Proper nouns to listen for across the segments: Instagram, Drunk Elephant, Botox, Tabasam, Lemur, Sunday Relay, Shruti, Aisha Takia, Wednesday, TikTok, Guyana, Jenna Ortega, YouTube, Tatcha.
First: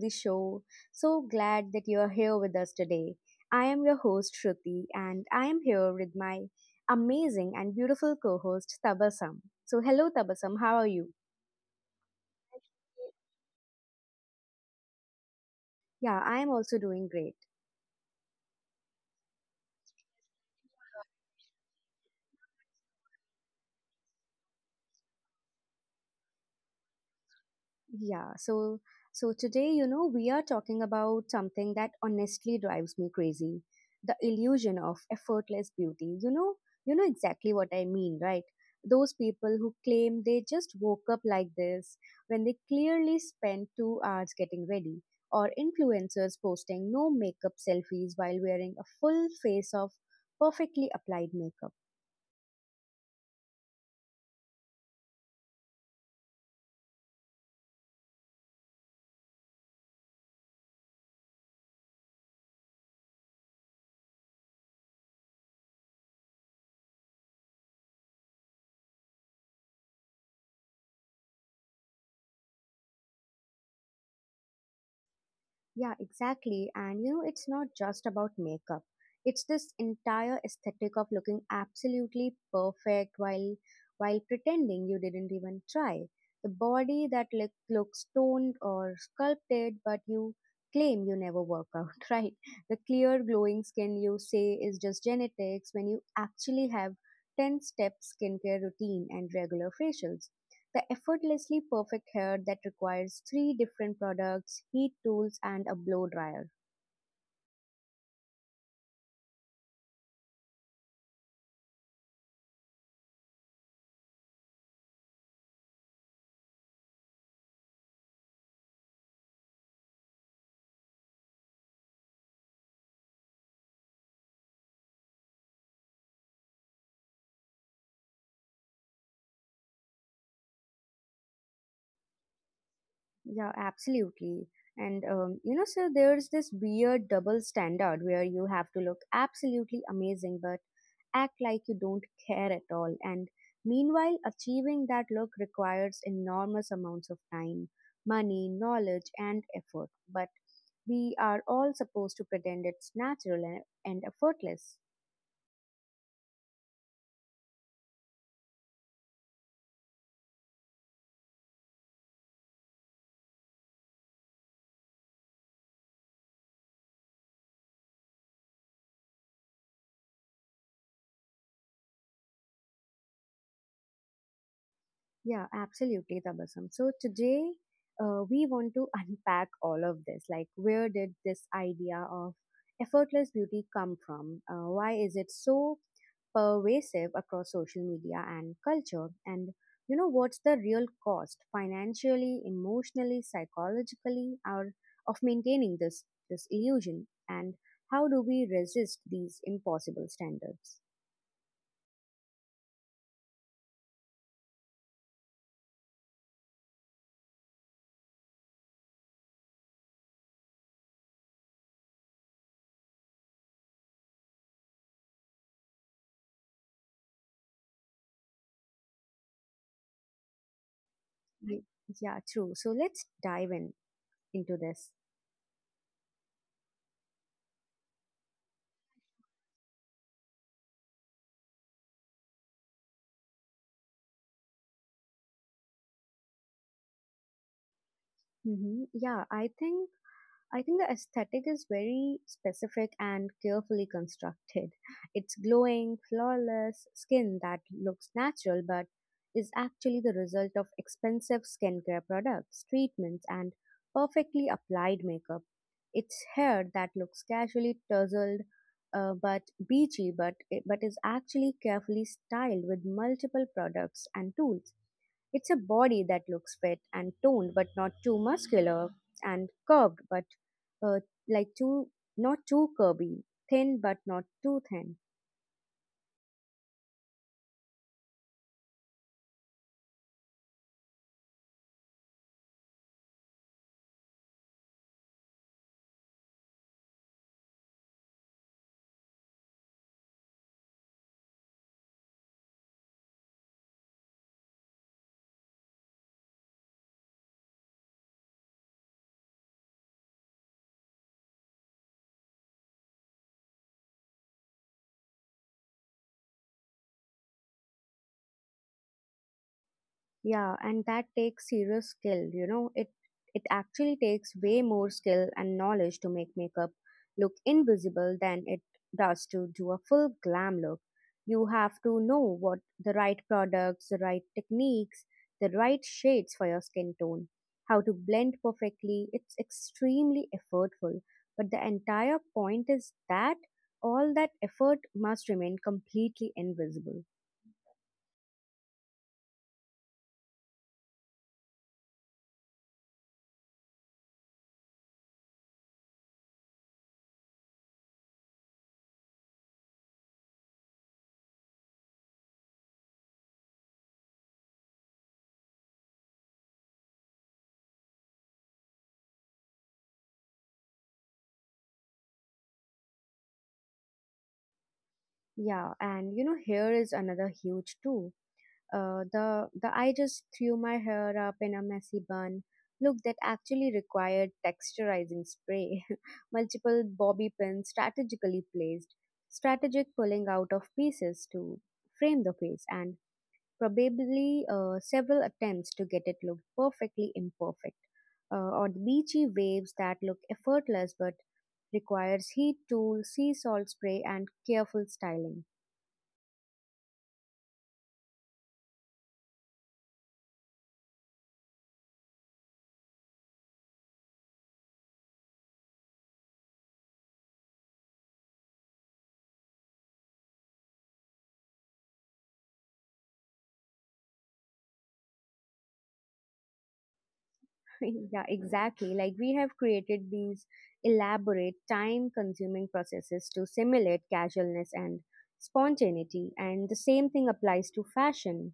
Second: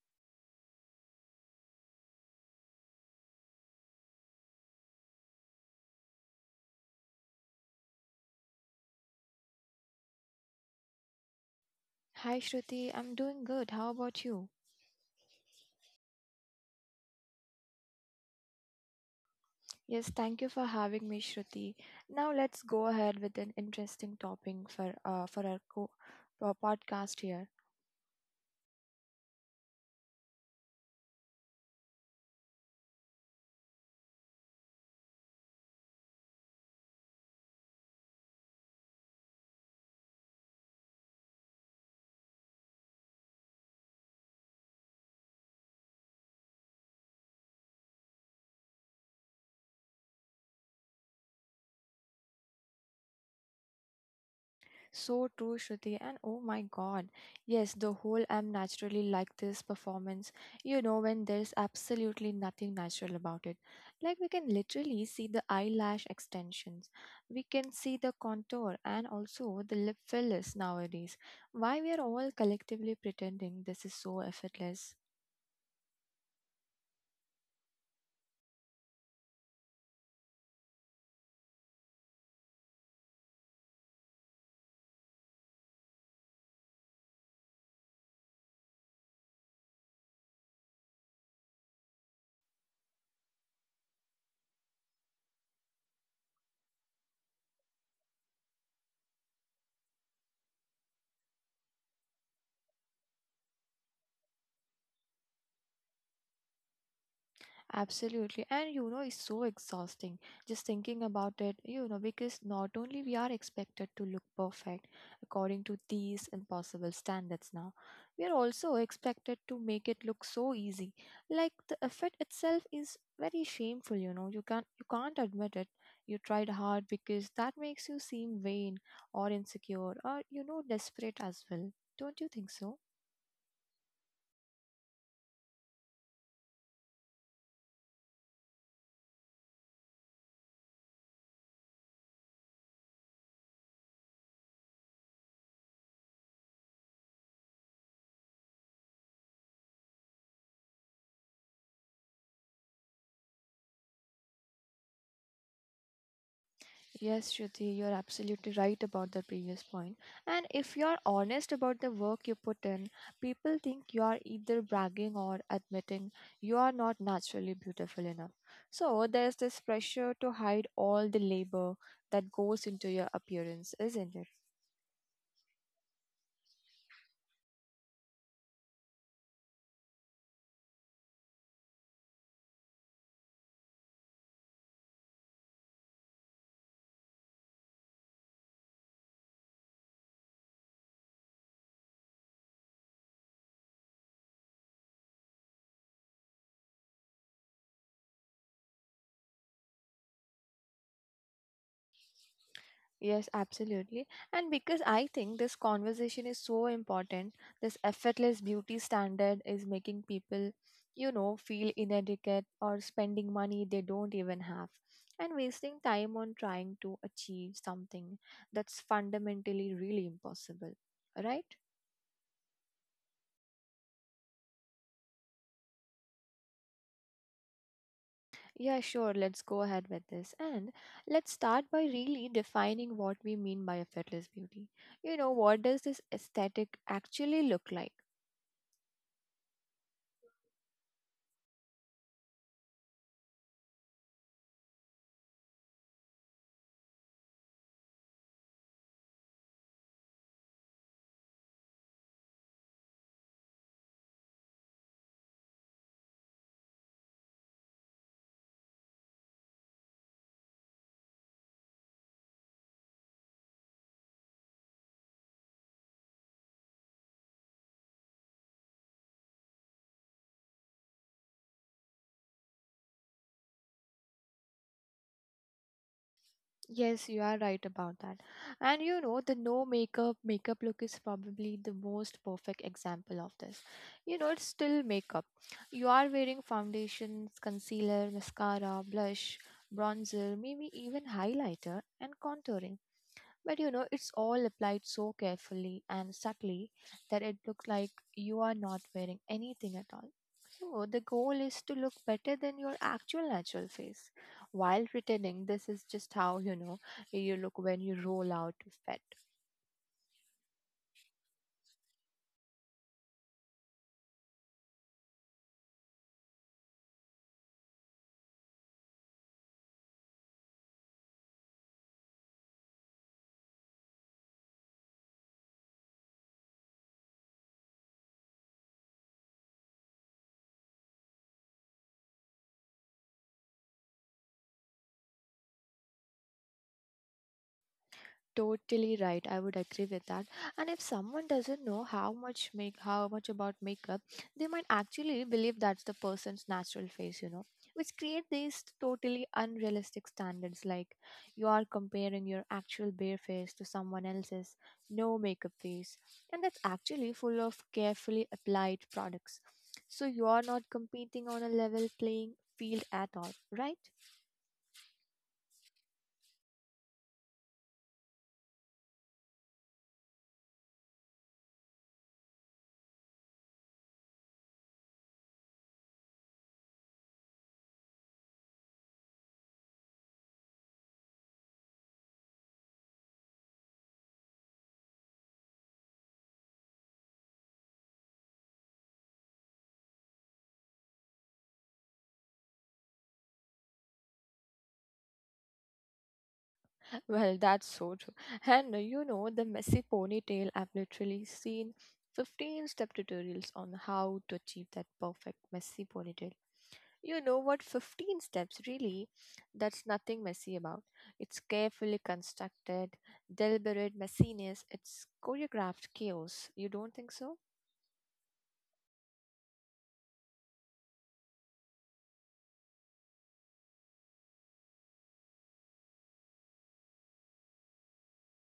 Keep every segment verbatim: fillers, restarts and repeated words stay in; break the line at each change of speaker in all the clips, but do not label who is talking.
the show. So glad that you are here with us today. I am your host Shruti and I am here with my amazing and beautiful co-host Tabasam. So hello Tabasam, how are you?
Hi Shruti, I'm doing good. How about you?
Yeah, I am also doing great.
Yes, thank you for having me, Shruti. Now let's go ahead with an interesting topic for uh, for our co- for our podcast here.
Yeah, so so today, you know, we are talking about something that honestly drives me crazy. The illusion of effortless beauty. You know, you know exactly what I mean, right? Those people who claim they just woke up like this when they clearly spent two hours getting ready, or influencers posting no makeup selfies while wearing a full face of perfectly applied makeup.
So true, Shruti. And oh my God, yes, the whole I'm naturally like this performance, you know, when there's absolutely nothing natural about it. Like we can literally see the eyelash extensions, we can see the contour, and also the lip fillers nowadays. Why we are all collectively pretending this is so effortless?
Yeah, exactly. And you know, it's not just about makeup. It's this entire aesthetic of looking absolutely perfect while while pretending you didn't even try. The body that look, looks toned or sculpted, but you claim you never work out, right? The clear glowing skin you say is just genetics when you actually have ten step skincare routine and regular facials. The effortlessly perfect hair that requires three different products, heat tools, and a blow dryer.
Absolutely. And you know, it's so exhausting just thinking about it, you know, because not only we are expected to look perfect according to these impossible standards now, we are also expected to make it look so easy. Like the effort itself is very shameful, you know. You can't you can't admit it. You tried hard because that makes you seem vain or insecure or you know desperate as well. Don't you think so?
Yeah, absolutely. And um, you know, so there's this weird double standard where you have to look absolutely amazing but act like you don't care at all. And meanwhile, achieving that look requires enormous amounts of time, money, knowledge, and effort. But we are all supposed to pretend it's natural and, and effortless.
Yes, Shruti, you're absolutely right about the previous point. And if you're honest about the work you put in, people think you are either bragging or admitting you are not naturally beautiful enough. So there's this pressure to hide all the labor that goes into your appearance, isn't it?
Yeah, absolutely, Tabasam. So today, uh, we want to unpack all of this. Like, where did this idea of effortless beauty come from? Uh, why is it so pervasive across social media and culture? And you know, what's the real cost, financially, emotionally, psychologically, or of maintaining this this illusion? And how do we resist these impossible standards?
Yes, absolutely. And because I think this conversation is so important, this effortless beauty standard is making people, you know, feel inadequate or spending money they don't even have and wasting time on trying to achieve something that's fundamentally really impossible. Right?
Ye- Yeah, true. So let's dive in into this.
Yeah, sure. Let's go ahead with this. And let's start by really defining what we mean by effortless beauty. You know, what does this aesthetic actually look like?
hmm Yeah, I think I think the aesthetic is very specific and carefully constructed. It's glowing, flawless skin that looks natural but is actually the result of expensive skincare products, treatments, and perfectly applied makeup. It's hair that looks casually tousled uh, but beachy but but is actually carefully styled with multiple products and tools. It's a body that looks fit and toned, but not too muscular and curved, but uh, like too not too curvy, thin but not too thin.
Yes, you are right about that. And you know, the no makeup makeup look is probably the most perfect example of this. You know, it's still makeup. You are wearing foundations, concealer, mascara, blush, bronzer, maybe even highlighter and contouring. But you know, it's all applied so carefully and subtly that it looks like you are not wearing anything at all. No, the goal is to look better than your actual natural face while pretending this is just how you know you look when you roll out of bed.
Yeah, and that takes serious skill, you know. It it actually takes way more skill and knowledge to make makeup look invisible than it does to do a full glam look. You have to know what the right products, the right techniques, the right shades for your skin tone, how to blend perfectly. It's extremely effortful, but the entire point is that all that effort must remain completely invisible.
Totally right, I would agree with that. And if someone doesn't know how much make how much about makeup, they might actually believe that's the person's natural face, you know, which create these totally unrealistic standards. Like you are comparing your actual bare face to someone else's no makeup face, and that's actually full of carefully applied products, so you are not competing on a level playing field at all, right?
Yeah, and you know, hair is another huge too. Uh, the the I just threw my hair up in a messy bun. Look, that actually required texturizing spray, multiple bobby pins strategically placed, strategic pulling out of pieces to frame the face, and probably uh, several attempts to get it look perfectly imperfect, uh, or the beachy waves that look effortless but requires heat tool, sea salt spray, and careful styling.
Well, that's so true. And uh, you know, the messy ponytail, I've literally seen fifteen step tutorials on how to achieve that perfect messy ponytail. You know what? fifteen steps, really? That's nothing messy about. It's carefully constructed, deliberate messiness, it's choreographed chaos. You don't think so?
Yeah, exactly. Like we have created these elaborate, time consuming processes to simulate casualness and spontaneity. And the same thing applies to fashion.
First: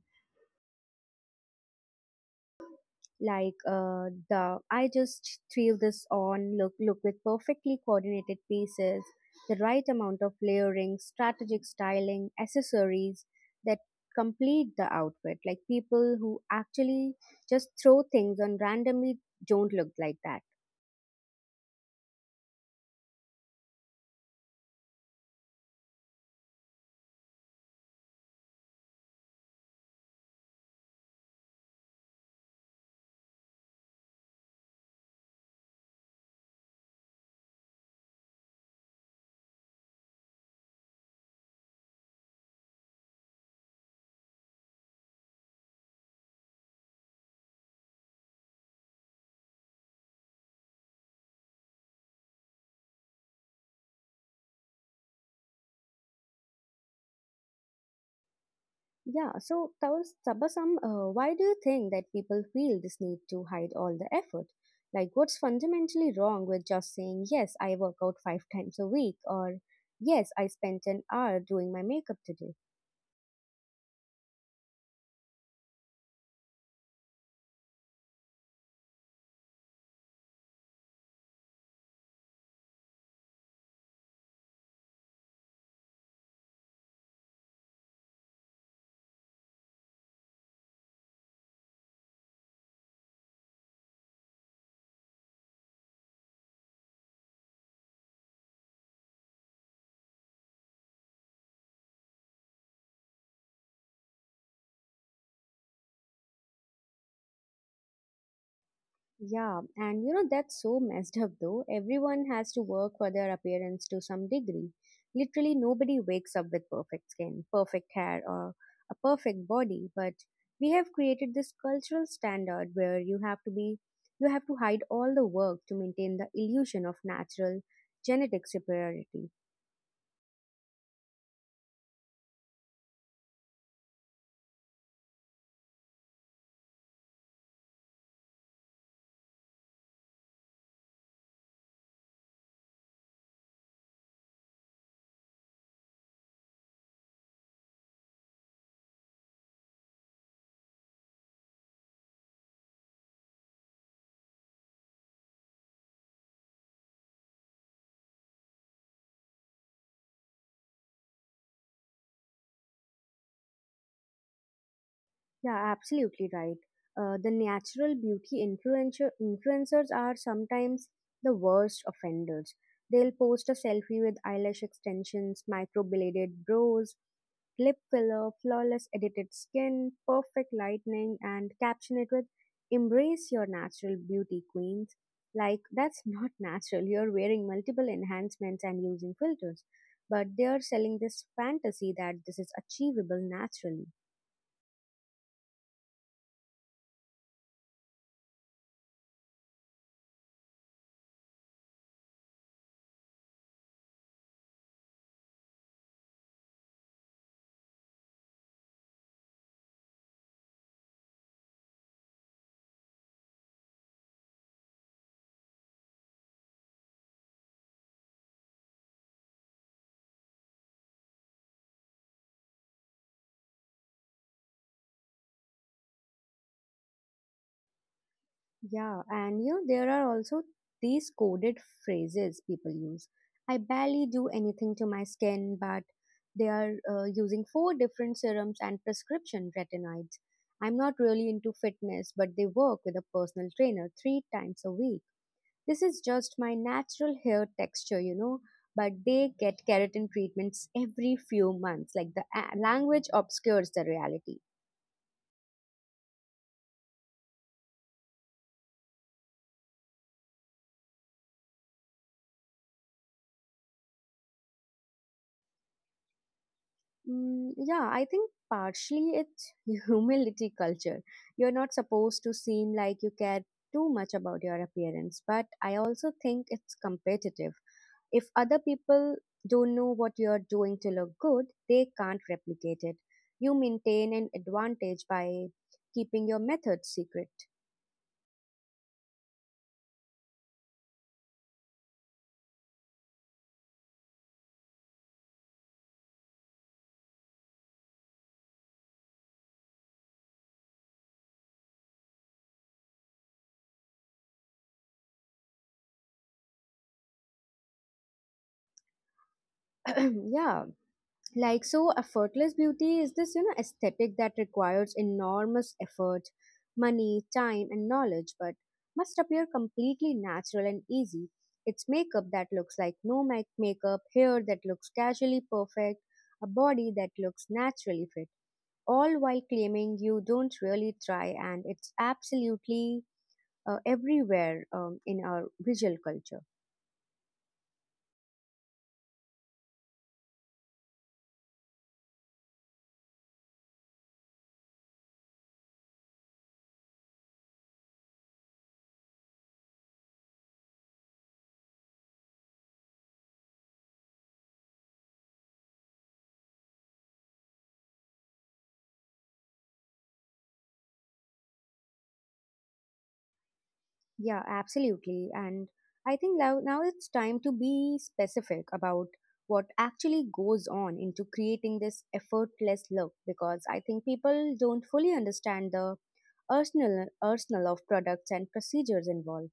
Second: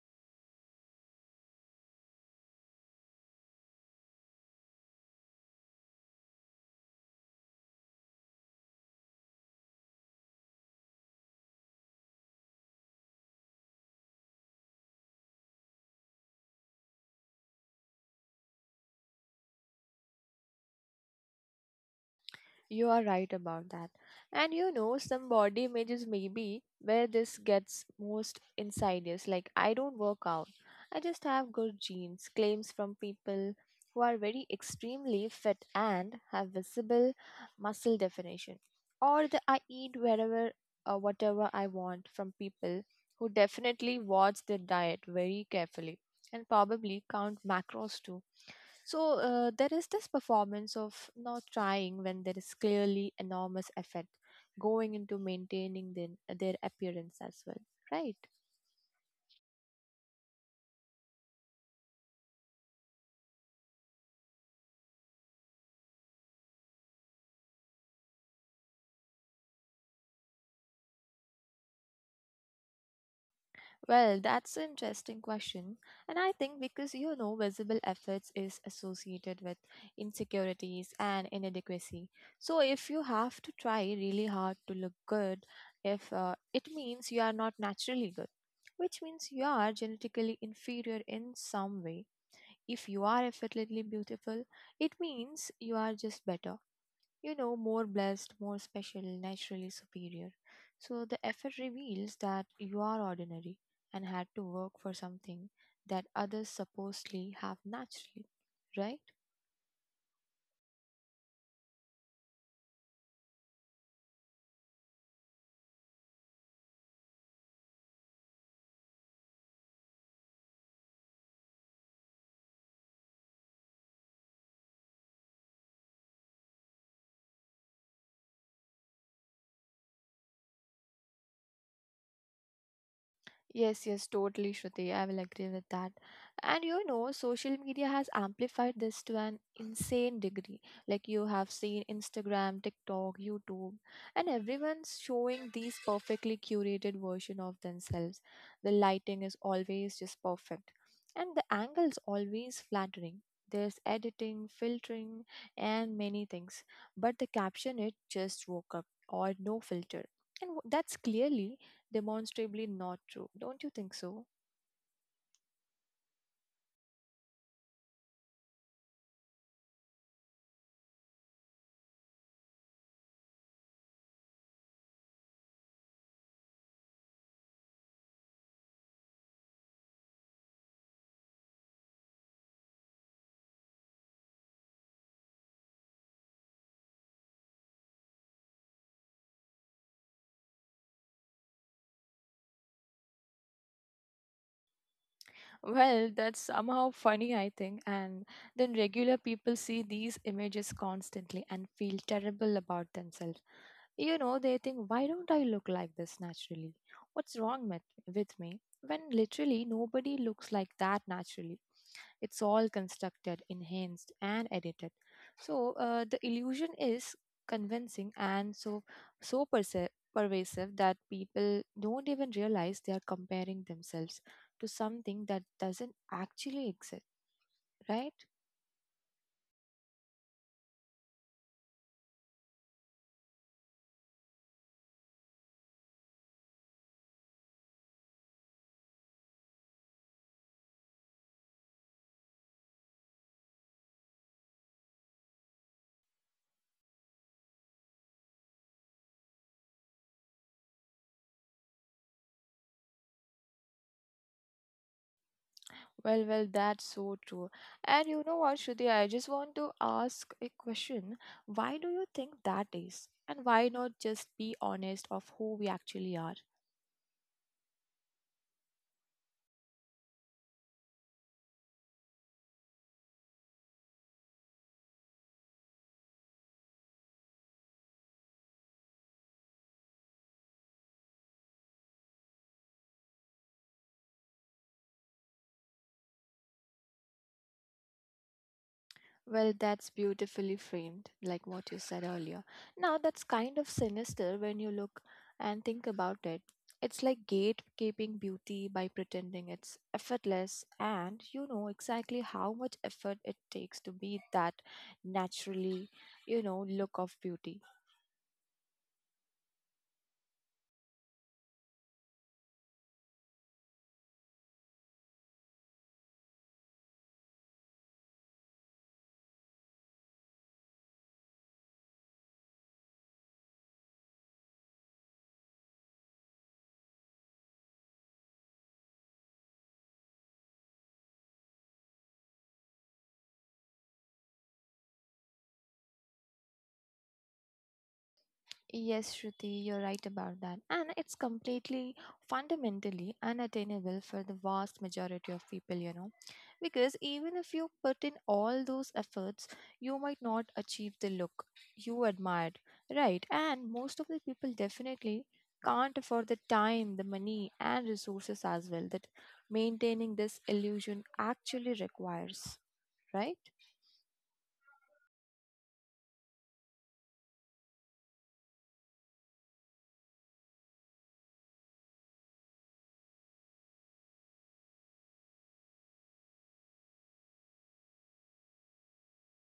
Like uh, the I just threw this on look look with perfectly coordinated pieces, the right amount of layering, strategic styling, accessories that complete the outfit. Like people who actually just throw things on randomly don't look like that.
You are right about that. And you know, some body images may be where this gets most insidious. Like, I don't work out, I just have good genes. Claims from people who are very extremely fit and have visible muscle definition. Or the I eat wherever or whatever I want from people who definitely watch their diet very carefully and probably count macros too. So uh, there is this performance of not trying when there is clearly enormous effort going into maintaining then uh, their appearance as well, right?
Yeah, so Tawas- Tabasam, uh, why do you think that people feel this need to hide all the effort? Like, what's fundamentally wrong with just saying, yes, I work out five times a week, or yes, I spent an hour doing my makeup today?
Well, that's an interesting question. And I think because you know, visible efforts is associated with insecurities and inadequacy. So, if you have to try really hard to look good, if uh, it means you are not naturally good, which means you are genetically inferior in some way. If you are effortlessly beautiful, it means you are just better, you know, more blessed, more special, naturally superior. So the effort reveals that you are ordinary and had to work for something that others supposedly have naturally, right?
Yeah, and you know, that's so messed up though. Everyone has to work for their appearance to some degree. Literally, nobody wakes up with perfect skin, perfect hair, or a perfect body, but we have created this cultural standard where you have to be, you have to hide all the work to maintain the illusion of natural genetic superiority.
Yes, yes, totally, Shruti. I will agree with that. And you know, social media has amplified this to an insane degree. Like you have seen Instagram, TikTok, YouTube, and everyone's showing these perfectly curated version of themselves. The lighting is always just perfect, and the angles always flattering. There's editing, filtering, and many things. But the caption it just woke up or no filter. And w- that's clearly demonstrably not true. Don't you think so?
Yeah, absolutely right. Uh, the natural beauty influencer influencers are sometimes the worst offenders. They'll post a selfie with eyelash extensions, microbladed brows, lip filler, flawless edited skin, perfect lightning, and caption it with "Embrace your natural beauty, queens." Like that's not natural. You're wearing multiple enhancements and using filters, but they are selling this fantasy that this is achievable naturally.
Well, that's somehow funny, I think. And then regular people see these images constantly and feel terrible about themselves. You know, they think, why don't I look like this naturally? What's wrong with, with me? When literally nobody looks like that naturally. It's all constructed, enhanced, and edited. So uh, the illusion is convincing and so so perse- pervasive that people don't even realize they are comparing themselves to something that doesn't actually exist. Right?
Yeah, and you know, there are also these coded phrases people use. I barely do anything to my skin, but they are uh, using four different serums and prescription retinoids. I'm not really into fitness, but they work with a personal trainer three times a week. This is just my natural hair texture, you know, but they get keratin treatments every few months. Like the a- language obscures the reality.
Well, well, that's so true. And you know what, Shruti, I just want to ask a question. Why do you think that is? And why not just be honest of who we actually are?
Mm, yeah, I think partially it's humility culture. You're not supposed to seem like you care too much about your appearance, but I also think it's competitive. If other people don't know what you're doing to look good, they can't replicate it. You maintain an advantage by keeping your methods secret.
Well, that's beautifully framed, like what you said earlier. Now, that's kind of sinister when you look and think about it. It's like gatekeeping beauty by pretending it's effortless, and you know exactly how much effort it takes to be that naturally, you know, look of beauty.
Yeah, like so effortless beauty is this, you know, aesthetic that requires enormous effort, money, time, and knowledge, but must appear completely natural and easy. It's makeup that looks like no make- makeup, hair that looks casually perfect, a body that looks naturally fit, all while claiming you don't really try. And it's absolutely uh, everywhere um, in our visual culture.
Yes, Shruti, you're right about that. And it's completely fundamentally unattainable for the vast majority of people, you know. Because even if you put in all those efforts, you might not achieve the look you admired, right? And most of the people definitely can't afford the time, the money, and resources as well that maintaining this illusion actually requires, right?
Yeah, absolutely. And I think now, now it's time to be specific about what actually goes on into creating this effortless look because I think people don't fully understand the arsenal arsenal of products and procedures involved.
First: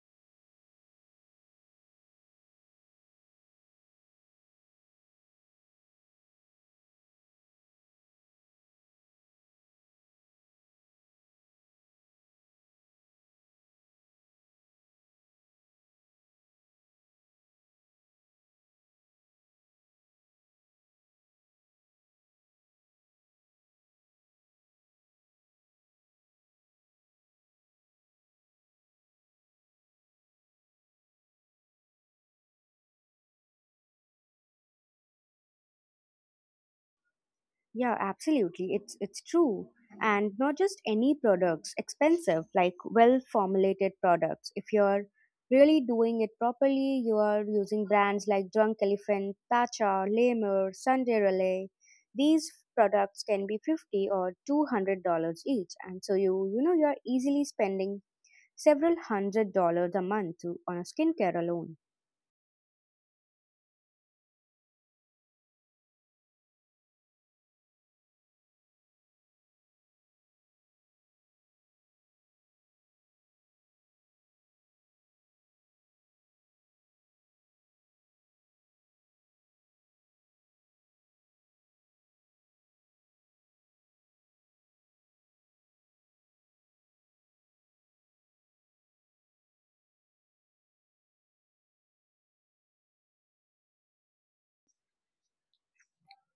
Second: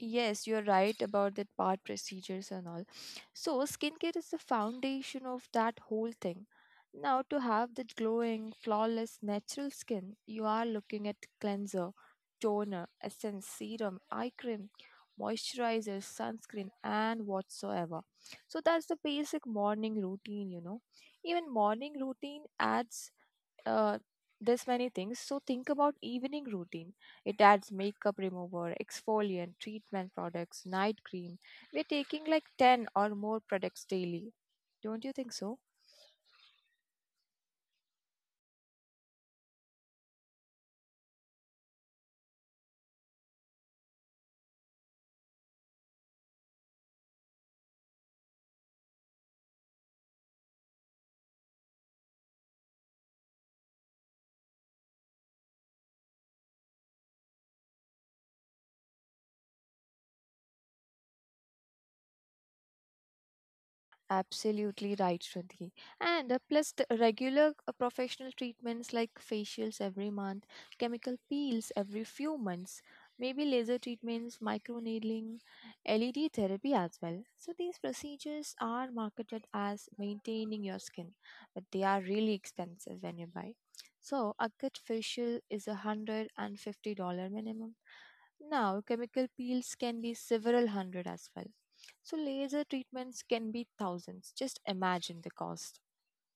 Yes, you're right about that part, procedures and all. So, skincare is the foundation of that whole thing. Now, to have that glowing, flawless, natural skin, you are looking at cleanser, toner, essence, serum, eye cream, moisturizer, sunscreen, and whatsoever. So, that's the basic morning routine, you know. Even morning routine adds uh, this many things. So, think about evening routine, it adds makeup remover, exfoliant, treatment products, night cream. We're taking like ten or more products daily. Don't you think so?
Yeah, absolutely. It's it's true. And not just any products, expensive, like well formulated products. If you're really doing it properly, you are using brands like Drunk Elephant, Tatcha, Lemur, Sunday Relay. These products can be fifty or two hundred dollars each. And so you you know you are easily spending several hundred dollars a month to, on a skincare alone.
Absolutely right, Shruti. And uh, plus the regular uh, professional treatments like facials every month, chemical peels every few months, maybe laser treatments, microneedling, L E D therapy as well. So these procedures are marketed as maintaining your skin, but they are really expensive when you buy. So a good facial is a hundred and fifty dollar minimum, now, chemical peels can be several hundred as well. So, laser treatments can be thousands. Just imagine the cost.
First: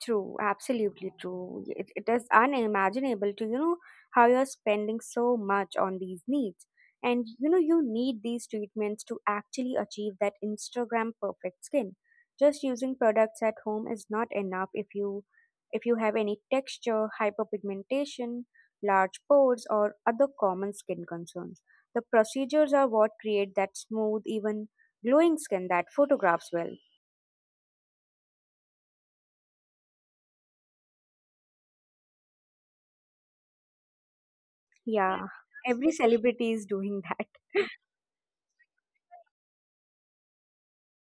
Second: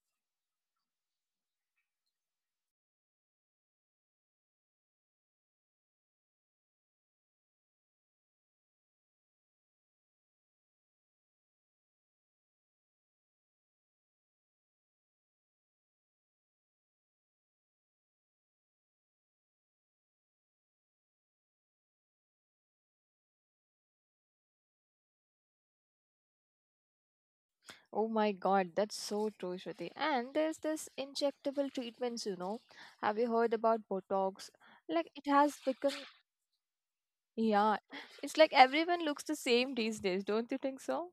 True, absolutely true. It, it is unimaginable to, you know, how you're spending so much on these needs. And, you know, you need these treatments to actually achieve that Instagram perfect skin. Just using products at home is not enough if you if you have any texture, hyperpigmentation, large pores or other common skin concerns. The procedures are what create that smooth, even glowing skin that photographs well.
Oh my God, that's so true, Shruti. And there's this injectable treatments, you know. Have you heard about Botox? Like, it
Yeah,
has
every
become,
celebrity is doing that.
yeah, it's like everyone looks the same these days, don't you think so?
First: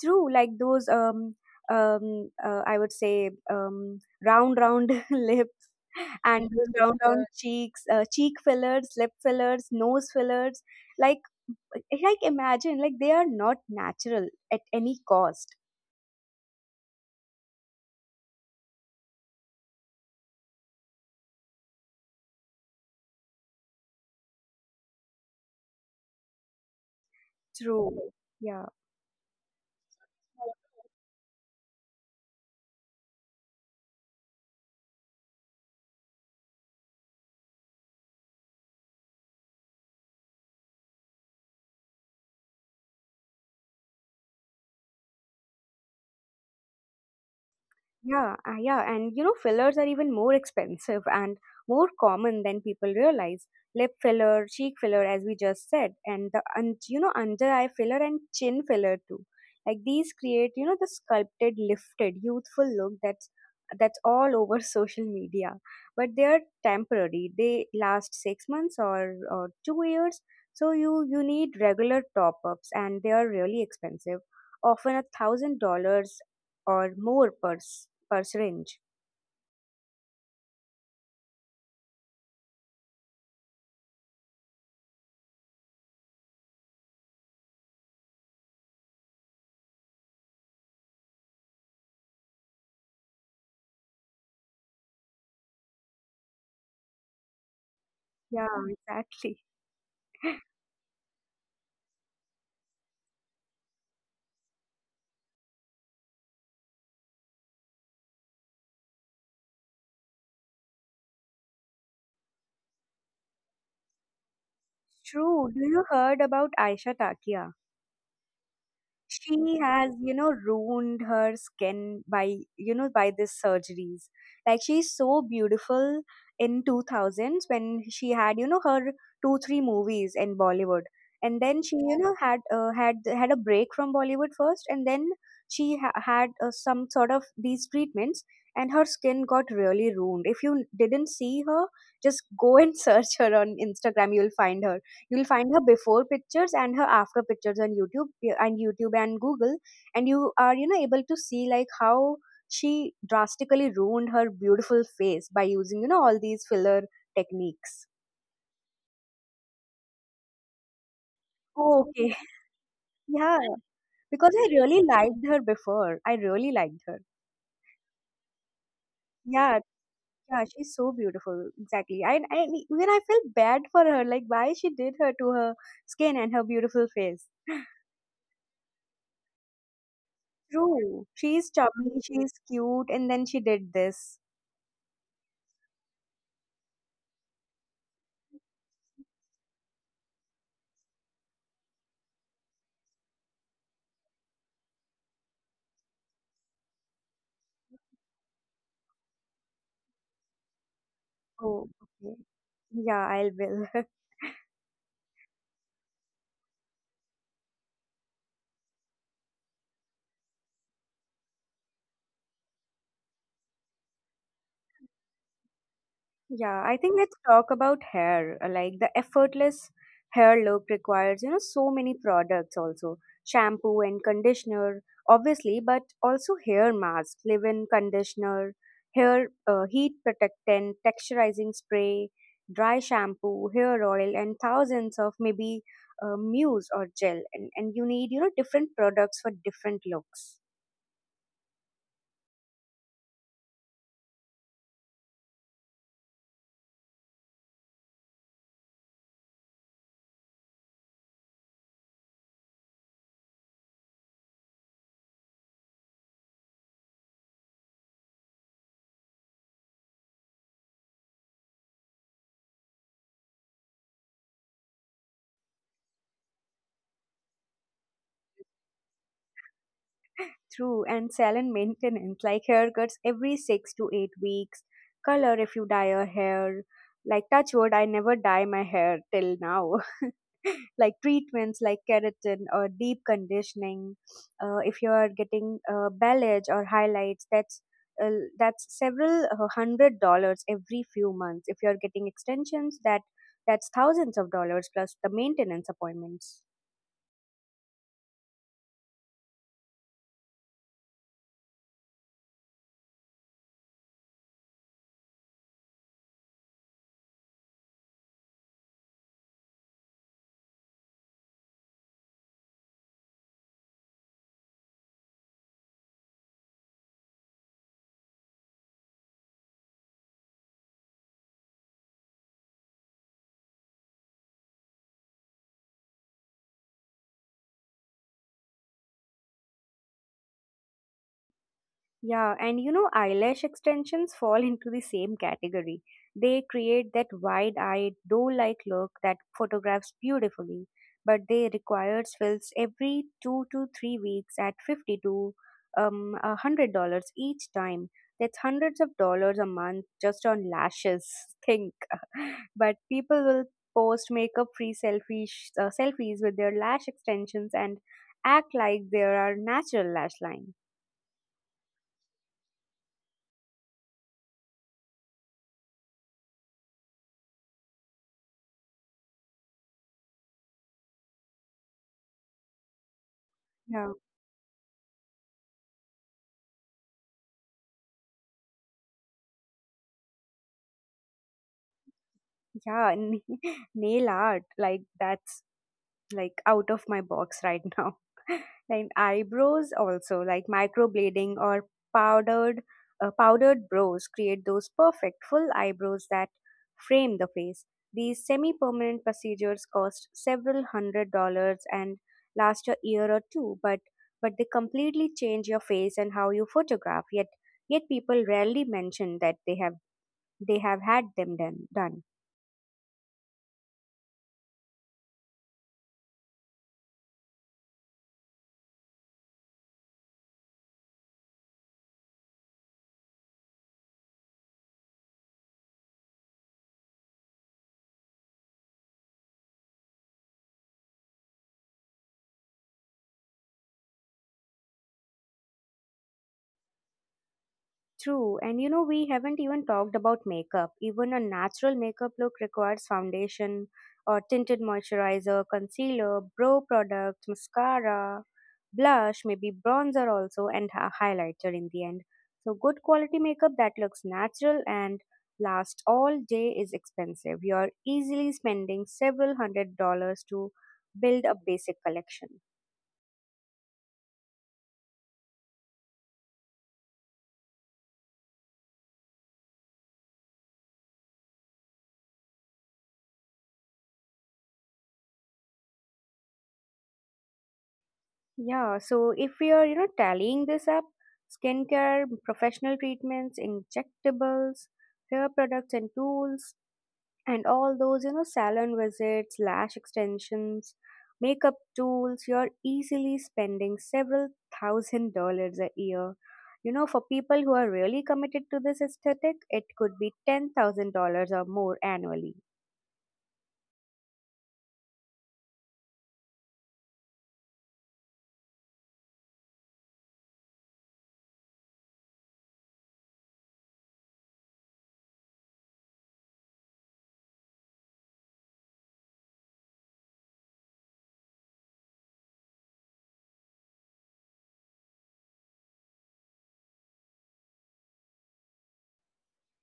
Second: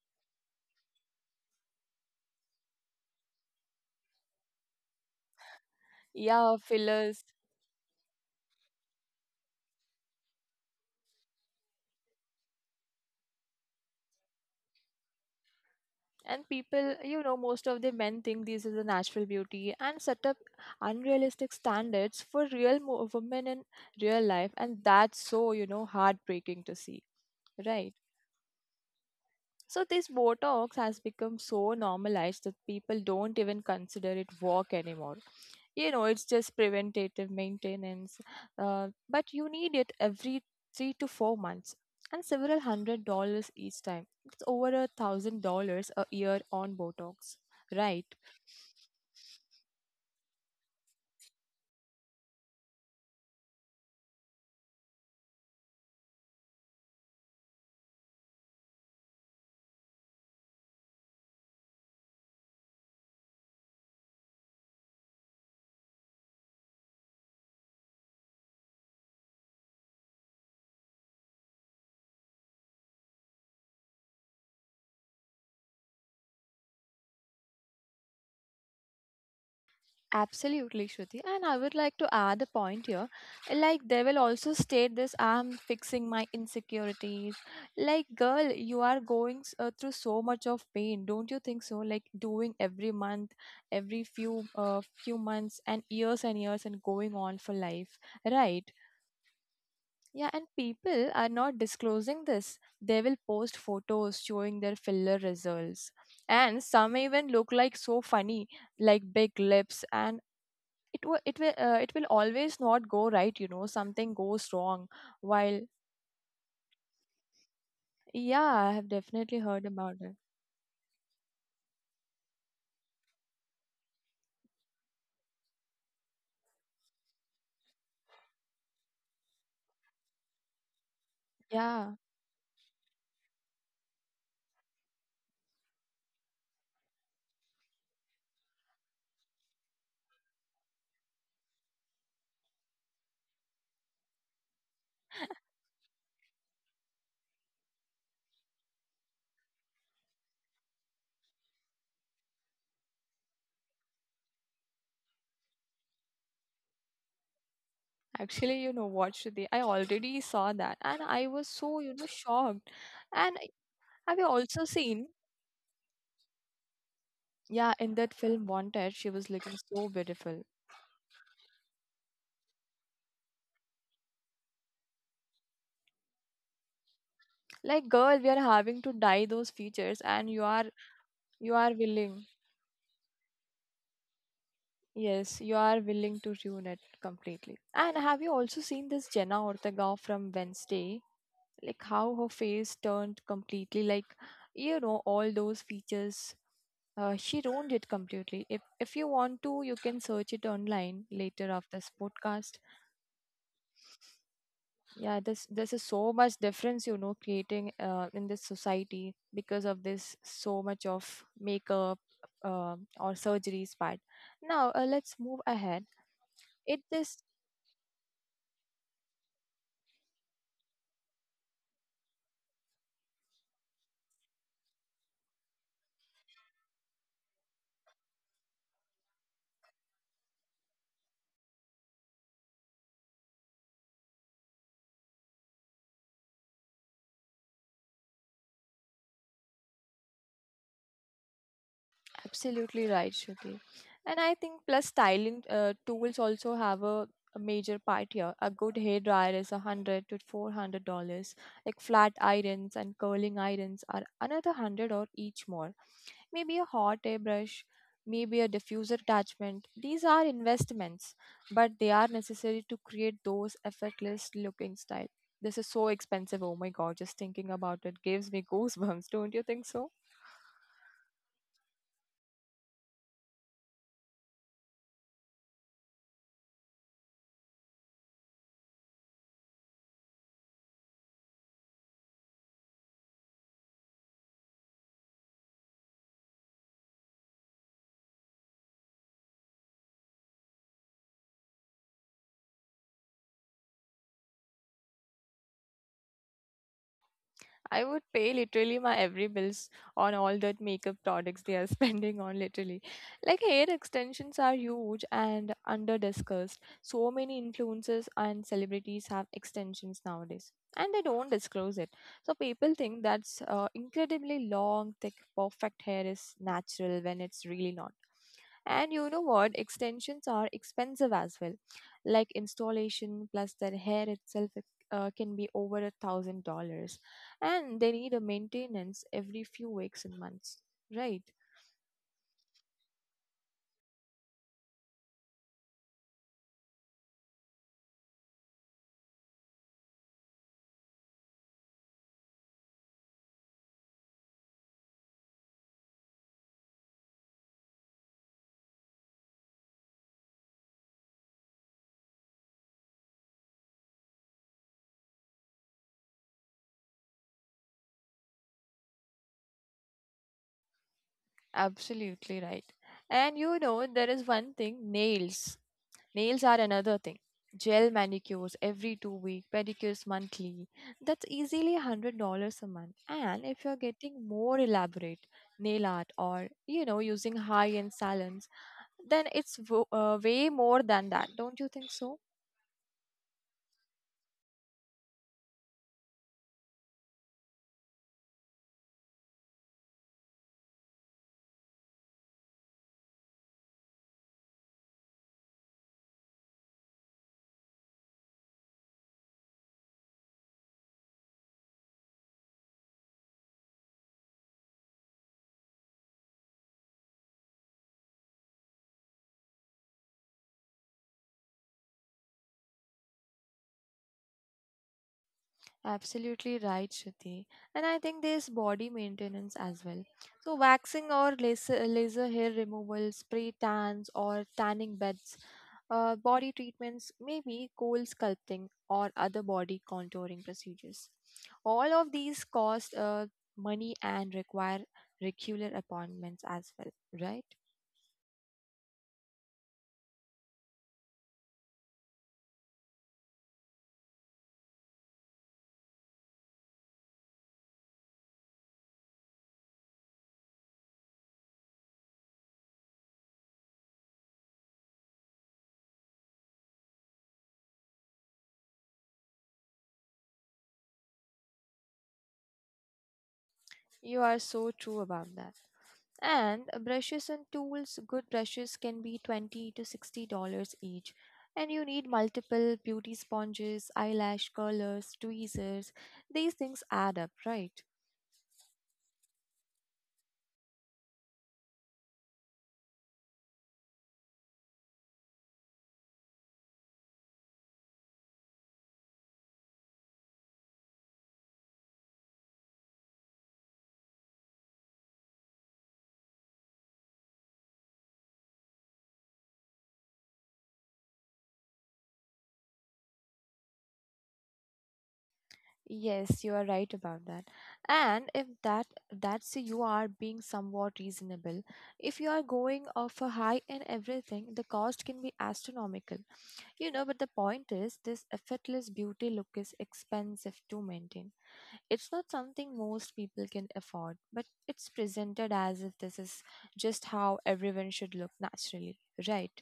True, like those um um uh, I would say um round round lips and
Yeah,
those round
fillers.
round. Yes. Cheeks, uh, cheek fillers, lip fillers, nose fillers. Like eh, like imagine like they are not natural at any cost.
And people, you know, most of the men think these is a natural beauty and set up unrealistic standards for real mo- women in real life. And that's so, you know, heartbreaking to see, right?
True. Yeah.
So this Botox has become so normalized that people don't even consider it work anymore. You know, it's just preventative maintenance, uh, but you need it every three to four months and several hundred dollars each time. It's over a thousand dollars a year on Botox, right?
Yeah, uh, yeah, and you know, fillers are even more expensive and more common than people realize. Lip filler, cheek filler, as we just said, and the un- you know under eye filler and chin filler too. Like these create, you know, the sculpted, lifted, youthful look that's that's all over social media. But they are temporary. They last six months or, or two years. So you you need regular top ups, and they are really expensive, often a thousand dollars or more per, s- per syringe.
Absolutely, Shruti. And I would like to add a point here. Like, they will also state this I'm fixing my insecurities. Like, girl, you are going s- uh, through so much of pain. Don't you think so? Like, doing every month, every few uh, few months, and years and years, and going on for life.
Yeah,
Right.
exactly.
Yeah, and people are not disclosing this. They will post photos showing their filler results. And some even look like so funny, like big lips, and it will it will uh, it will always not go right, you know, something goes wrong.
True.
While,
Do you heard about Aisha Takia?
yeah, I have definitely
She
heard
has,
about
you
it.
know, ruined her skin by, you know, by these surgeries. Like she's so beautiful in two thousands when she had, you know, her two three movies in Bollywood. And then she,
Yeah,
you know, had uh, had had a break from Bollywood first, and then she ha- had uh, some sort of these treatments, and her skin got really ruined. If you didn't see her, just go and search her on Instagram. You'll find her. You'll find her before pictures and her after pictures on YouTube, yeah, and YouTube and Google, and you are, you know, able to see like how she drastically ruined her beautiful face by using, you know, all these filler techniques.
actually, you know what, Shruti, I already saw that and I was so,
Oh,
you know,
okay.
shocked. and
Yeah,
I- have you
because I
also
really
seen,
liked her before. I really liked her.
yeah, in that film Wanted, she was looking
Yeah,
so beautiful.
yeah, she's so beautiful. Exactly. I, I even I felt bad for her. Like why she did her to her skin and her beautiful face.
Like girl, we are having to dye those features and you are
True. She's
you are
chubby,
willing
she's cute, and then she did this.
yes you are willing to ruin it completely. And have you also seen this Jenna Ortega from Wednesday, like how her face turned completely, like, you know, all those features, uh, she ruined it completely. if if you want to, you can search it online later
Oh,
after this
okay.
podcast.
Yeah, I will.
Yeah, this this is so much difference, you know, creating uh, in this society because of this so much of makeup uh, or surgeries part. Now uh, let's move ahead.
Yeah, I
It
think let's
this
talk about hair. uh, Like the effortless hair look requires, you know, so many products also. Shampoo and conditioner, obviously, but also hair mask, leave-in conditioner, hair uh, heat protectant, texturizing spray, dry shampoo, hair oil, and thousands of maybe uh, mousse or gel. And, and you need, you know, different products for different looks.
Absolutely right, Shruti. And I think plus styling uh, tools also have a, a major part here. A good hair dryer is a hundred to four hundred dollars. Like flat irons and curling irons are another hundred or each more. Maybe a hot airbrush, maybe a diffuser attachment. These are investments, but they are necessary to create those effortless looking style. This is so expensive. Oh my god, just thinking about it gives me goosebumps. Don't you think so?
True, and salon maintenance, like haircuts every six to eight weeks, color if you dye your hair. Like touch wood, I never dye my hair till now. Like treatments like keratin or deep conditioning. Uh, if you are getting uh, bell edge or highlights, that's uh, that's several uh, hundred dollars every few months. If you are getting extensions, that that's thousands of dollars plus the maintenance appointments.
I would pay literally my every bills on all that makeup products they are spending on literally. Like hair extensions are huge and under discussed. So many influencers and celebrities have extensions nowadays and they don't disclose it. So people think that's uh, incredibly long, thick, perfect hair is natural when it's really not. And you know what? Extensions are expensive as well. Like installation plus their hair itself it, uh, can be over a thousand dollars, and they need a maintenance every few weeks and months, right?
Yeah, and you know, eyelash extensions fall into the same category. They create that wide eyed, doe like look that photographs beautifully, but they require fills every two to three weeks at fifty to um, a a hundred dollars each time. That's hundreds of dollars a month just on lashes. Think. But people will post makeup free selfies, uh, selfies with their lash extensions and act like there are natural lash lines.
Absolutely right. And you know, there is one thing nails. Nails are another thing. Gel manicures every two weeks, pedicures monthly. That's easily one hundred dollars a month. And if you're getting more elaborate nail art or, you know, using high-end salons, then it's wo- uh, way more than that. Don't you think so?
Yeah. Na- nail art, like that's like out of my box right now. And eyebrows also, like microblading or powdered uh, powdered brows create those perfect full eyebrows that frame the face. These semi-permanent procedures cost several hundred dollars and last a year or two, but but they completely change your face and how you photograph. Yet yet people rarely mention that they have they have had them done done.
Absolutely right, Shruti. And I think there's body maintenance as well. So, waxing or laser, laser hair removal, spray tans, or tanning beds, uh, body treatments, maybe cold sculpting, or other body contouring procedures. All of these cost uh, money and require regular appointments as well, right?
True, and you know, we haven't even talked about makeup. Even a natural makeup look requires foundation or tinted moisturizer, concealer, brow product, mascara, blush, maybe bronzer also, and a highlighter in the end. So, good quality makeup that looks natural and lasts all day is expensive. You're easily spending several hundred dollars to build a basic collection.
You are so true about that. And brushes and tools, good brushes can be twenty to sixty dollars each. And you need multiple beauty sponges, eyelash curlers, tweezers. These things add up, right?
Yeah, so if we are, you know, tallying this up, skincare, professional treatments, injectables, hair products and tools, and all those, you know, salon visits, lash extensions, makeup tools, you're easily spending several thousand dollars a year. You know, for people who are really committed to this aesthetic, it could be ten thousand dollars or more annually.
Yes, you are right about that. And if that that's you are being somewhat reasonable, if you are going off a high in everything, the cost can be astronomical. You know, but the point is this effortless beauty look is expensive to maintain. It's not something most people can afford, but it's presented as if this is just how everyone should look naturally, right?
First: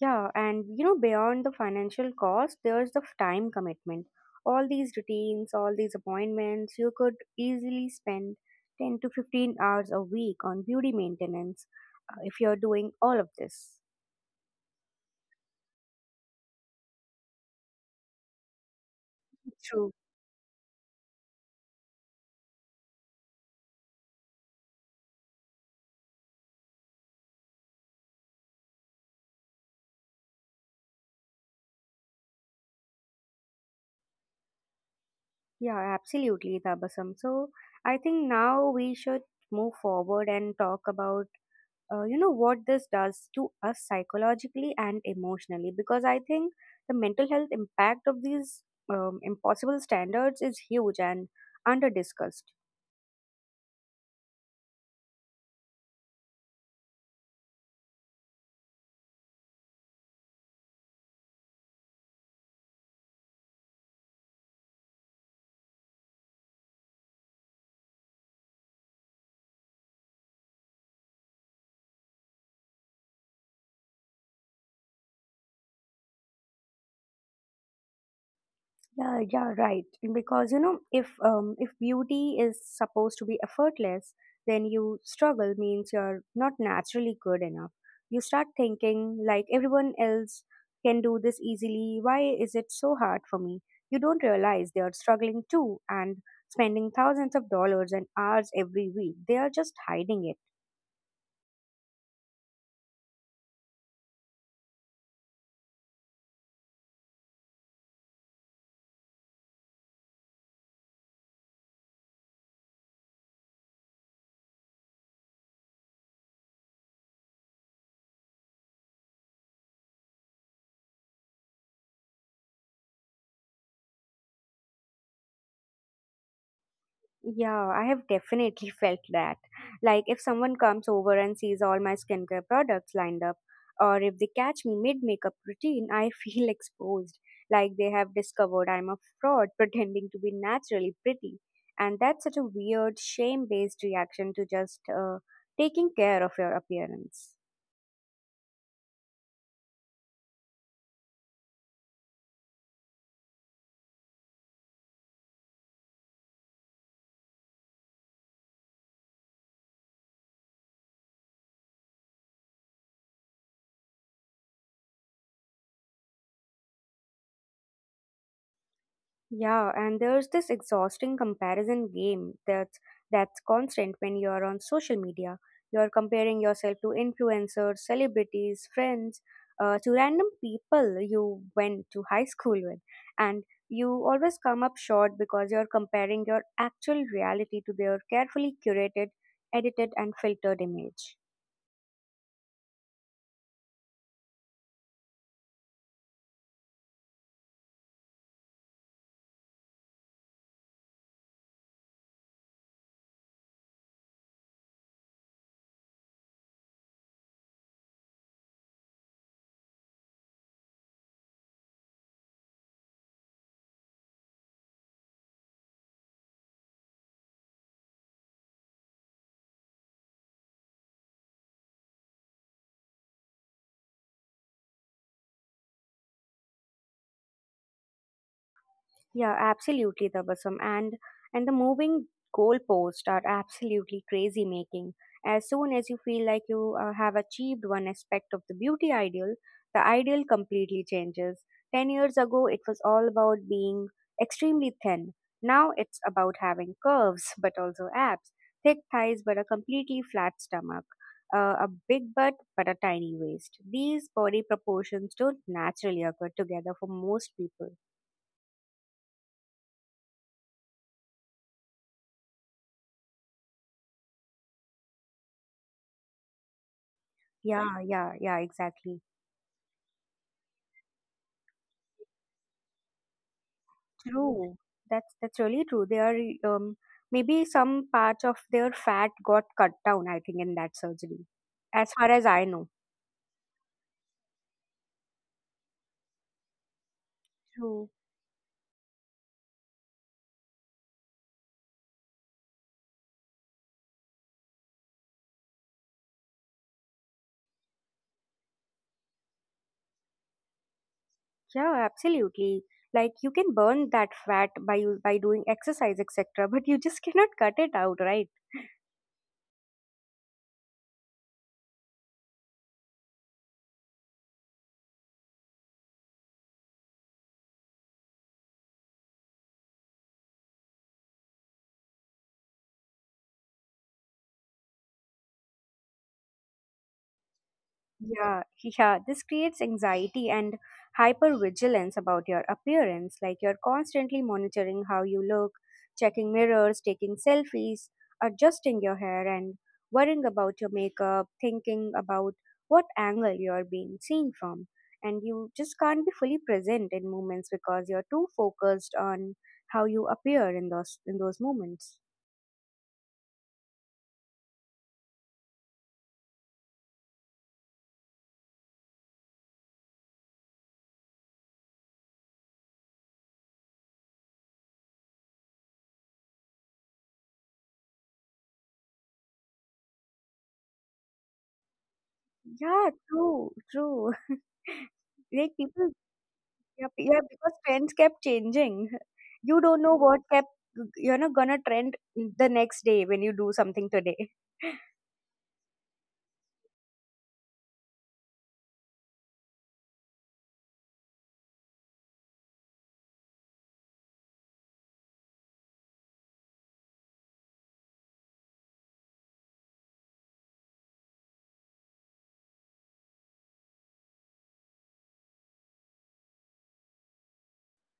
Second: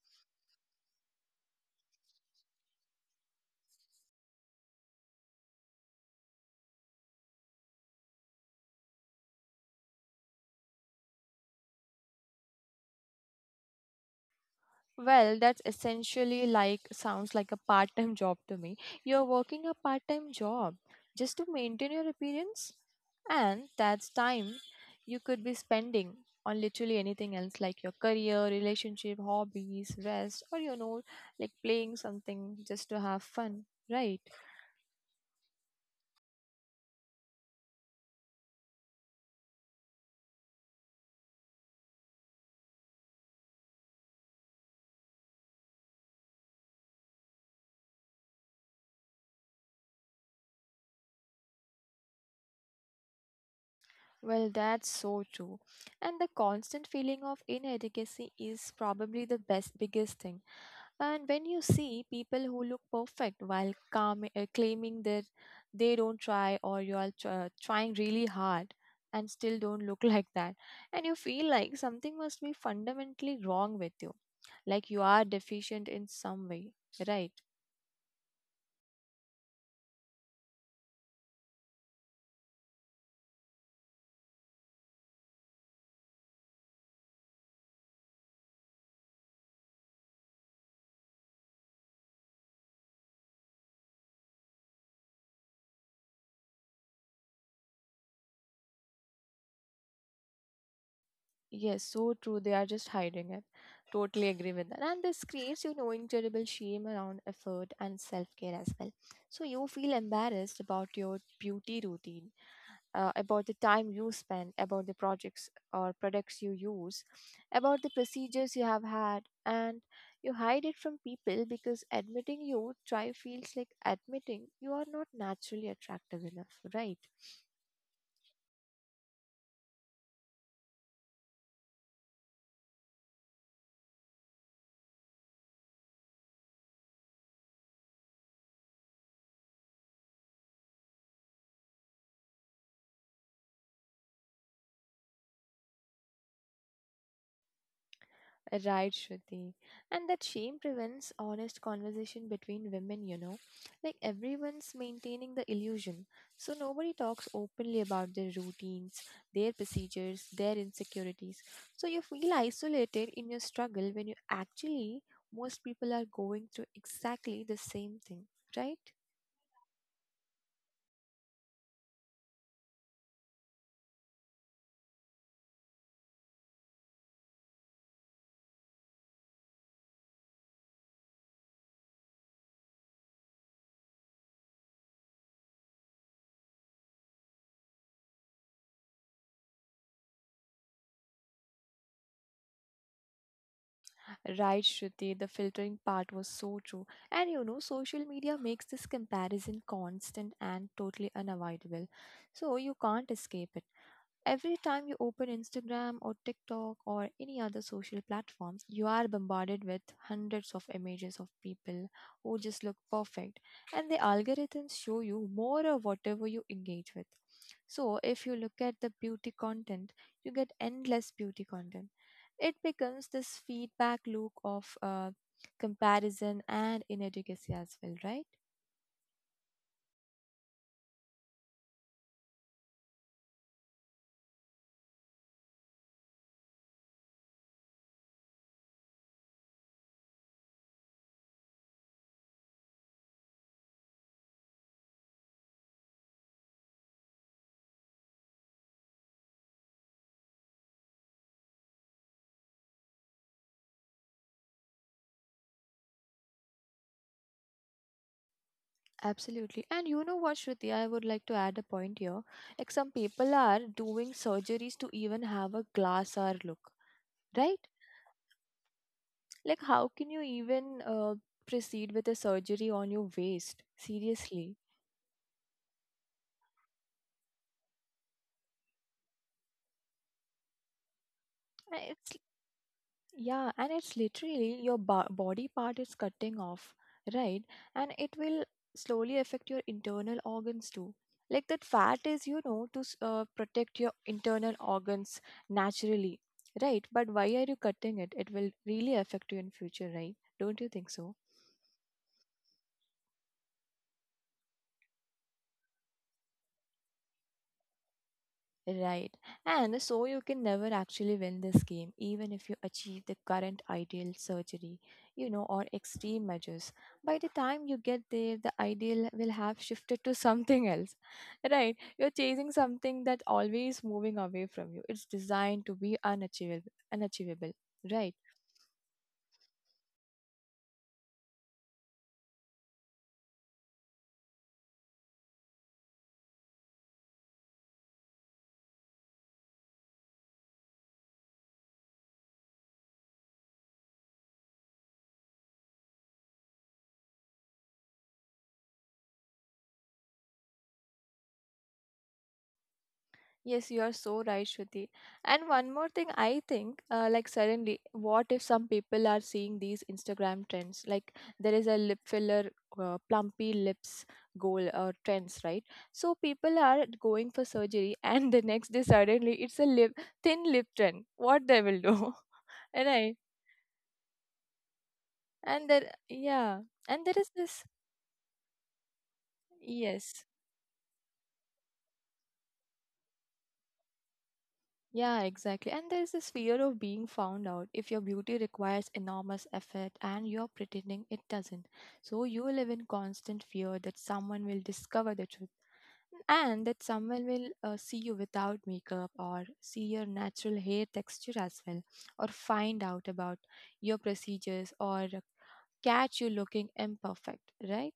Yeah, and you know, beyond the financial cost, there's the time commitment. All these routines, all these appointments, you could easily spend ten to fifteen hours a week on beauty maintenance uh, if you're doing all of this.
Well, that's essentially like sounds like a part-time job to me. You're working a
True.
part-time job just to maintain your appearance, and that's time you could be spending on literally anything else like your career, relationship, hobbies, rest, or you know, like playing something just to have fun. Right.
Yeah, absolutely, Tabasam. So I think now we should move forward and talk about uh, you know what this does to us psychologically and emotionally, because I think the mental health impact of these um, impossible standards is huge and under discussed.
Well, that's so true. And the constant feeling of inadequacy is probably the best biggest thing. And when you see people who look perfect while calm, uh, claiming that they don't try or you are tr- trying really hard and still don't look like that, and you feel like something must be fundamentally wrong with you, like you are deficient in some way, right?
Yeah, yeah, right. And because you know, if um, if beauty is supposed to be effortless, then you struggle means you're not naturally good enough. You start thinking like everyone else can do this easily. Why is it so hard for me? You don't realize they are struggling too and spending thousands of dollars and hours every week. They are just hiding it.
Yes, so true. They are just hiding it. Totally agree with that. And this creates, you know, incredible shame around effort and self care as well. So you feel embarrassed about your beauty routine uh, about the time you spend, about the projects or products you use, about the procedures you have had, and you hide it from people because admitting you try feels like admitting you are not naturally attractive enough, right?
Yeah, I have definitely felt that. Like, if someone comes over and sees all my skincare products lined up, or if they catch me mid makeup routine, I feel exposed. Like, they have discovered I'm a fraud pretending to be naturally pretty. And that's such a weird, shame based reaction to just uh, taking care of your appearance.
Right, Shruti. And that shame prevents honest conversation between women, you know. Like everyone's maintaining the illusion. So nobody talks openly about their routines, their procedures, their insecurities. So you feel isolated in your struggle when you actually, most people are going through exactly the same thing, right?
Yeah, and there's this exhausting comparison game that's that's constant when you're on social media. You're comparing yourself to influencers, celebrities, friends, uh, to random people you went to high school with, and you always come up short because you're comparing your actual reality to their carefully curated, edited, and filtered image.
Right, Shruti, the filtering part was so true. And you know, social media makes this comparison constant and totally unavoidable. So you can't escape it. Every time you open Instagram or TikTok or any other social platforms, you are bombarded with hundreds of images of people who just look perfect, and the algorithms show you more of whatever you engage with. So, if you look at the beauty content, you get endless beauty content. It becomes this feedback loop of uh, comparison and inadequacy as well, right?
Yeah, absolutely, Tabasum. And and the moving goalposts are absolutely crazy making. As soon as you feel like you uh, have achieved one aspect of the beauty ideal, the ideal completely changes. Ten years ago, it was all about being extremely thin. Now it's about having curves, but also abs, thick thighs, but a completely flat stomach, uh, a big butt, but a tiny waist. These body proportions don't naturally occur together for most people.
Absolutely. And you know what, Shruti, I would like to add a point here. Like some people are doing surgeries to even have a glass hour look, right?
Yeah, yeah, yeah, exactly.
Like how can you even uh, proceed with a surgery on your waist? Seriously.
True. That's that's really true. They are um maybe some parts of their fat got cut down, I think, in that surgery.
Uh,
As far
it's.
as I know.
Yeah, and it's literally your bo- body part is cutting off, right?
True.
And it will slowly affect your internal organs too. Like that fat is, you know, to s- uh, protect your internal organs naturally, right? But why are you cutting it? It will really affect you in future, right? Don't you think so?
Yeah, absolutely. Like you can burn that fat by you by doing exercise, et cetera, but you just cannot cut it out, right?
Right. And so you can never actually win this game, even if you achieve the current ideal surgery, you know, or extreme measures. By the time you get there, the ideal will have shifted to something else. Right. You're chasing something that always moving away from you. It's designed to be unachievable unachievable. Right.
Yeah, yeah, this creates anxiety and hypervigilance about your appearance. Like you're constantly monitoring how you look, checking mirrors, taking selfies, adjusting your hair, and worrying about your makeup, thinking about what angle you're being seen from. And you just can't be fully present in moments because you're too focused on how you appear in those in those moments.
Yes, you are so right, Shruti. And one more thing, I think, uh, like suddenly, what if some people are seeing these Instagram trends? Like there is a lip filler, uh, plumpy lips goal or trends, right? So people are going for surgery, and the next day suddenly it's a lip thin lip trend. What they will do,
Yeah,
right?
true, true. Like
And there,
people.
yeah,
Yep,
and there
yeah,
is
because
this.
trends kept changing. You don't know what
Yes,
kept you know gonna trend the next day when you do something today.
yeah, exactly. And there's this fear of being found out if your beauty requires enormous effort and you're pretending it doesn't. So you live in constant fear that someone will discover the truth and that someone will uh, see you without makeup or see your natural hair texture as well or find out about your procedures or catch you looking imperfect, right?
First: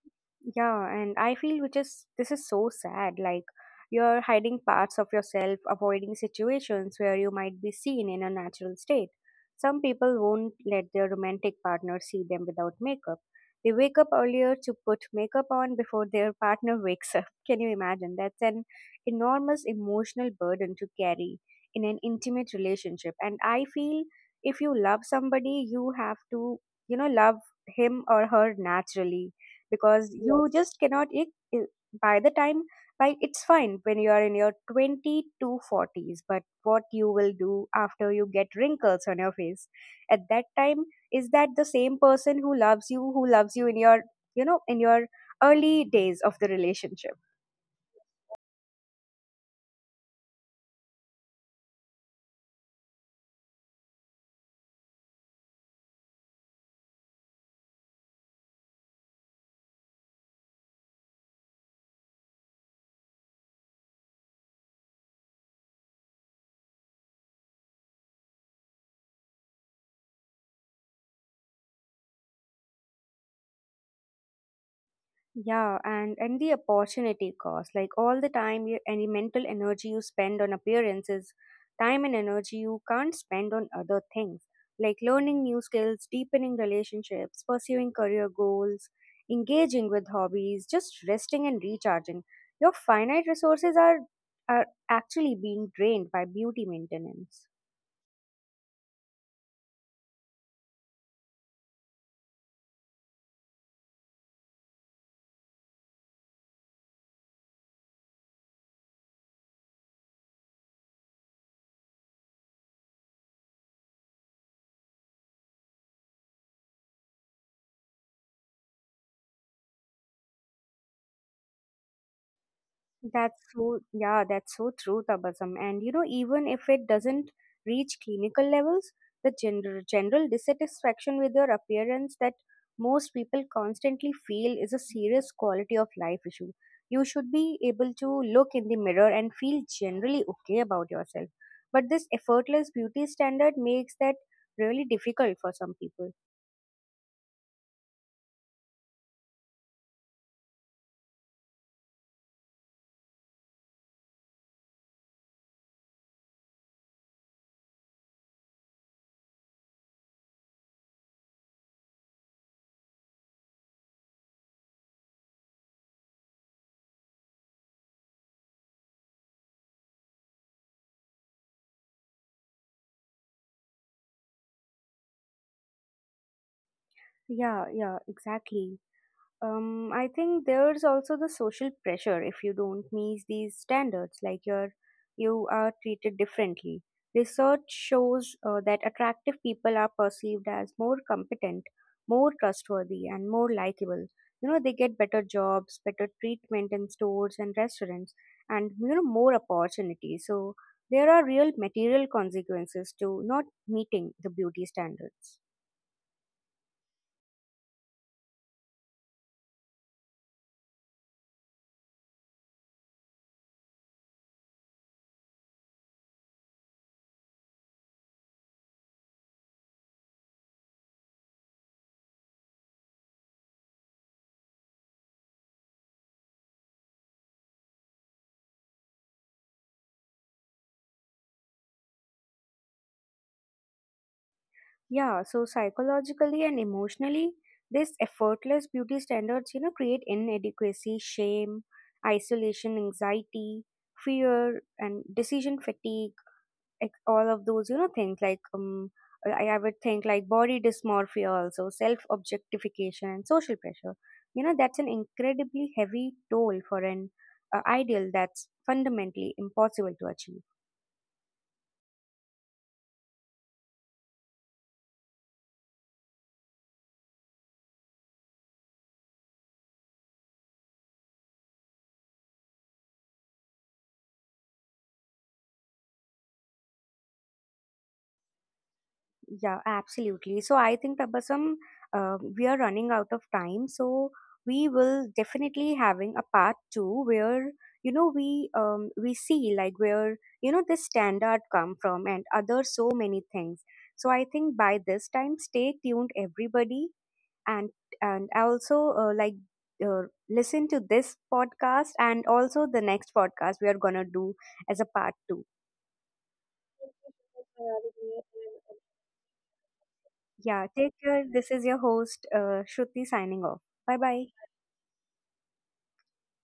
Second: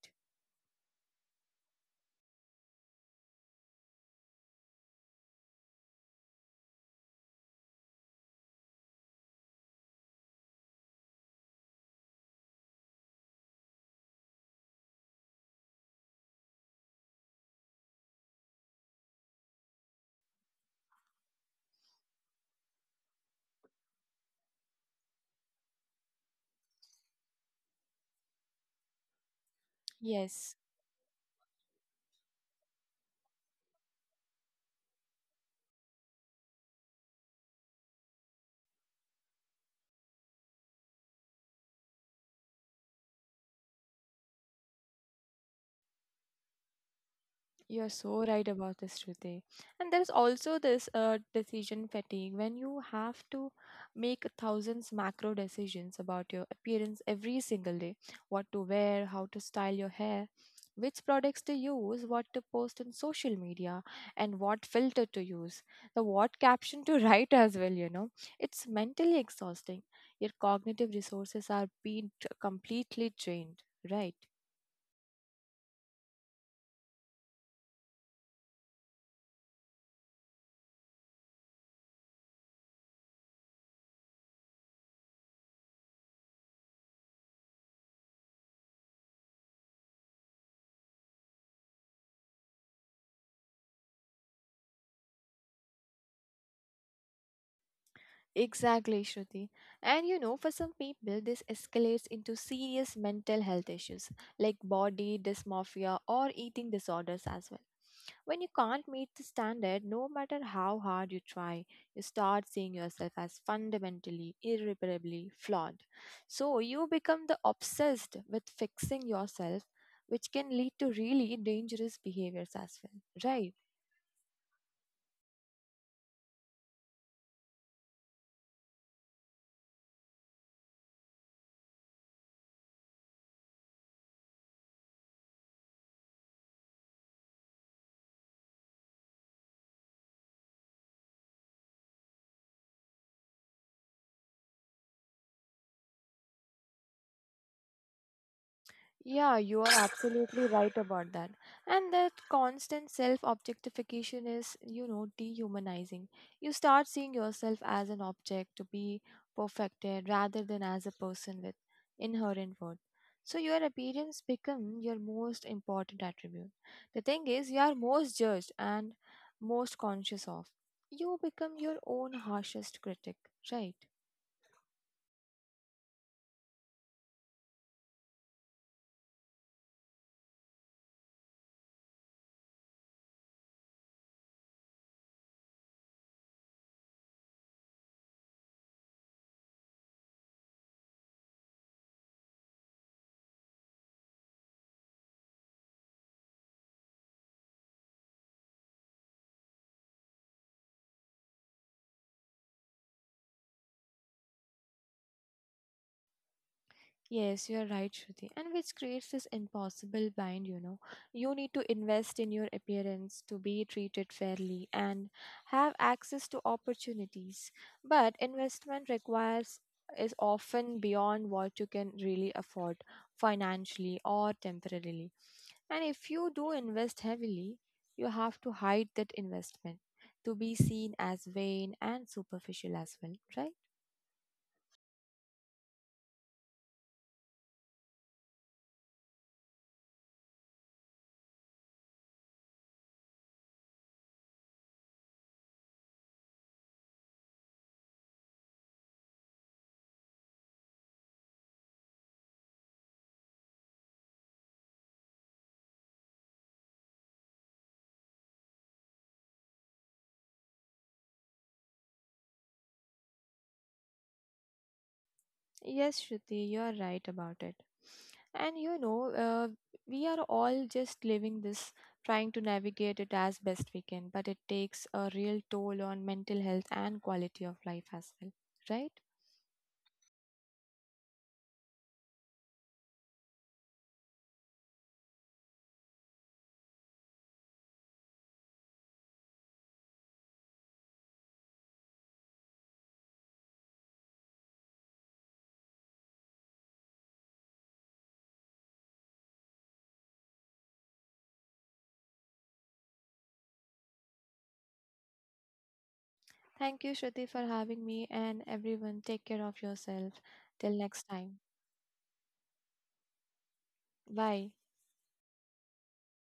Yeah, and I feel which is this is so sad. Like you're hiding parts of yourself, avoiding situations where you might be seen in a natural state. Some people won't let their romantic partner see them without makeup. They wake up earlier to put makeup on before their partner wakes up. Can you imagine? That's an enormous emotional burden to carry in an intimate relationship. And I feel if you love somebody, you have to, you know, love him or her naturally, because you
Yes.
yes just cannot it, it- by the time, like, it's fine when you are in your twenty to forties, but what you will do after you get wrinkles on your face, at that time, is that the same person who loves you, who loves you in your, you know, in your early days of the relationship?
You're so right about this, Shruti. And there's also this uh, decision fatigue when you have to make thousands macro decisions about your appearance every single day, what to wear, how to style your hair, which products to use, what to post on social media, and what filter to use, the what caption to write as well, you know. It's mentally exhausting. Your cognitive resources are being t- completely drained, right?
Yeah, and and the opportunity cost, like all the time you, any mental energy you spend on appearances, time and energy you can't spend on other things, like learning new skills, deepening relationships, pursuing career goals, engaging with hobbies, just resting and recharging. Your finite resources are are actually being drained by beauty maintenance.
Exactly, Shruti. And you know, for some people, this escalates into serious mental health issues like body dysmorphia or eating disorders as well. When you can't meet the standard, no matter how hard you try, you start seeing yourself as fundamentally, irreparably flawed. So you become the obsessed with fixing yourself, which can lead to really dangerous behaviors as well,
That's
right?
so, yeah, that's so true, Tabasum. And you know, even if it doesn't reach clinical levels, the general, general dissatisfaction with your appearance that most people constantly feel is a serious quality of life issue. You should be able to look in the mirror and feel generally okay about yourself. But this effortless beauty standard makes that really difficult for some people.
Yeah, you are absolutely right about that. And that constant self objectification is, you know, dehumanizing. You start seeing yourself as an object to be perfected rather than as a person with inherent worth. So your appearance becomes your most important attribute. The thing is, you are most judged and most conscious of. You become your own harshest critic, right?
Yeah, yeah, exactly. Um, I think there's also the social pressure if you don't meet these standards, like you're you are treated differently. Research shows uh, that attractive people are perceived as more competent, more trustworthy, and more likable. You know, they get better jobs, better treatment in stores and restaurants, and you know more opportunities. So there are real material consequences to not meeting the beauty standards.
Yes, you are right, Shruti. And which creates this impossible bind, you know. You need to invest in your appearance to be treated fairly and have access to opportunities. But investment requires is often beyond what you can really afford financially or temporarily. And if you do invest heavily, you have to hide that investment to be seen as vain and superficial as well, right?
Yeah, so psychologically and emotionally, these effortless beauty standards, you know, create inadequacy, shame, isolation, anxiety, fear, and decision fatigue. ex- All of those, you know, things like um, I, I would think like body dysmorphia, also self objectification, and social pressure. You know, that's an incredibly heavy toll for an uh, ideal that's fundamentally impossible to achieve.
Yes, Shruti, you are right about it. And you know, uh, we are all just living this, trying to navigate it as best we can, but it takes a real toll on mental health and quality of life as well, right?
Yeah, absolutely. So I think Tabasam, uh, we are running out of time. So we will definitely having a part two where you know we um we see like where you know this standard come from and other so many things. So I think by this time, stay tuned, everybody, and and also uh, like uh, listen to this podcast and also the next podcast we are gonna do as a part two.
Thank you, Shruti, for having me, and everyone, take care of yourself.
Yeah,
Till
take
next
care.
time.
This is your host, uh, Shruti, signing off. Bye bye.
Bye.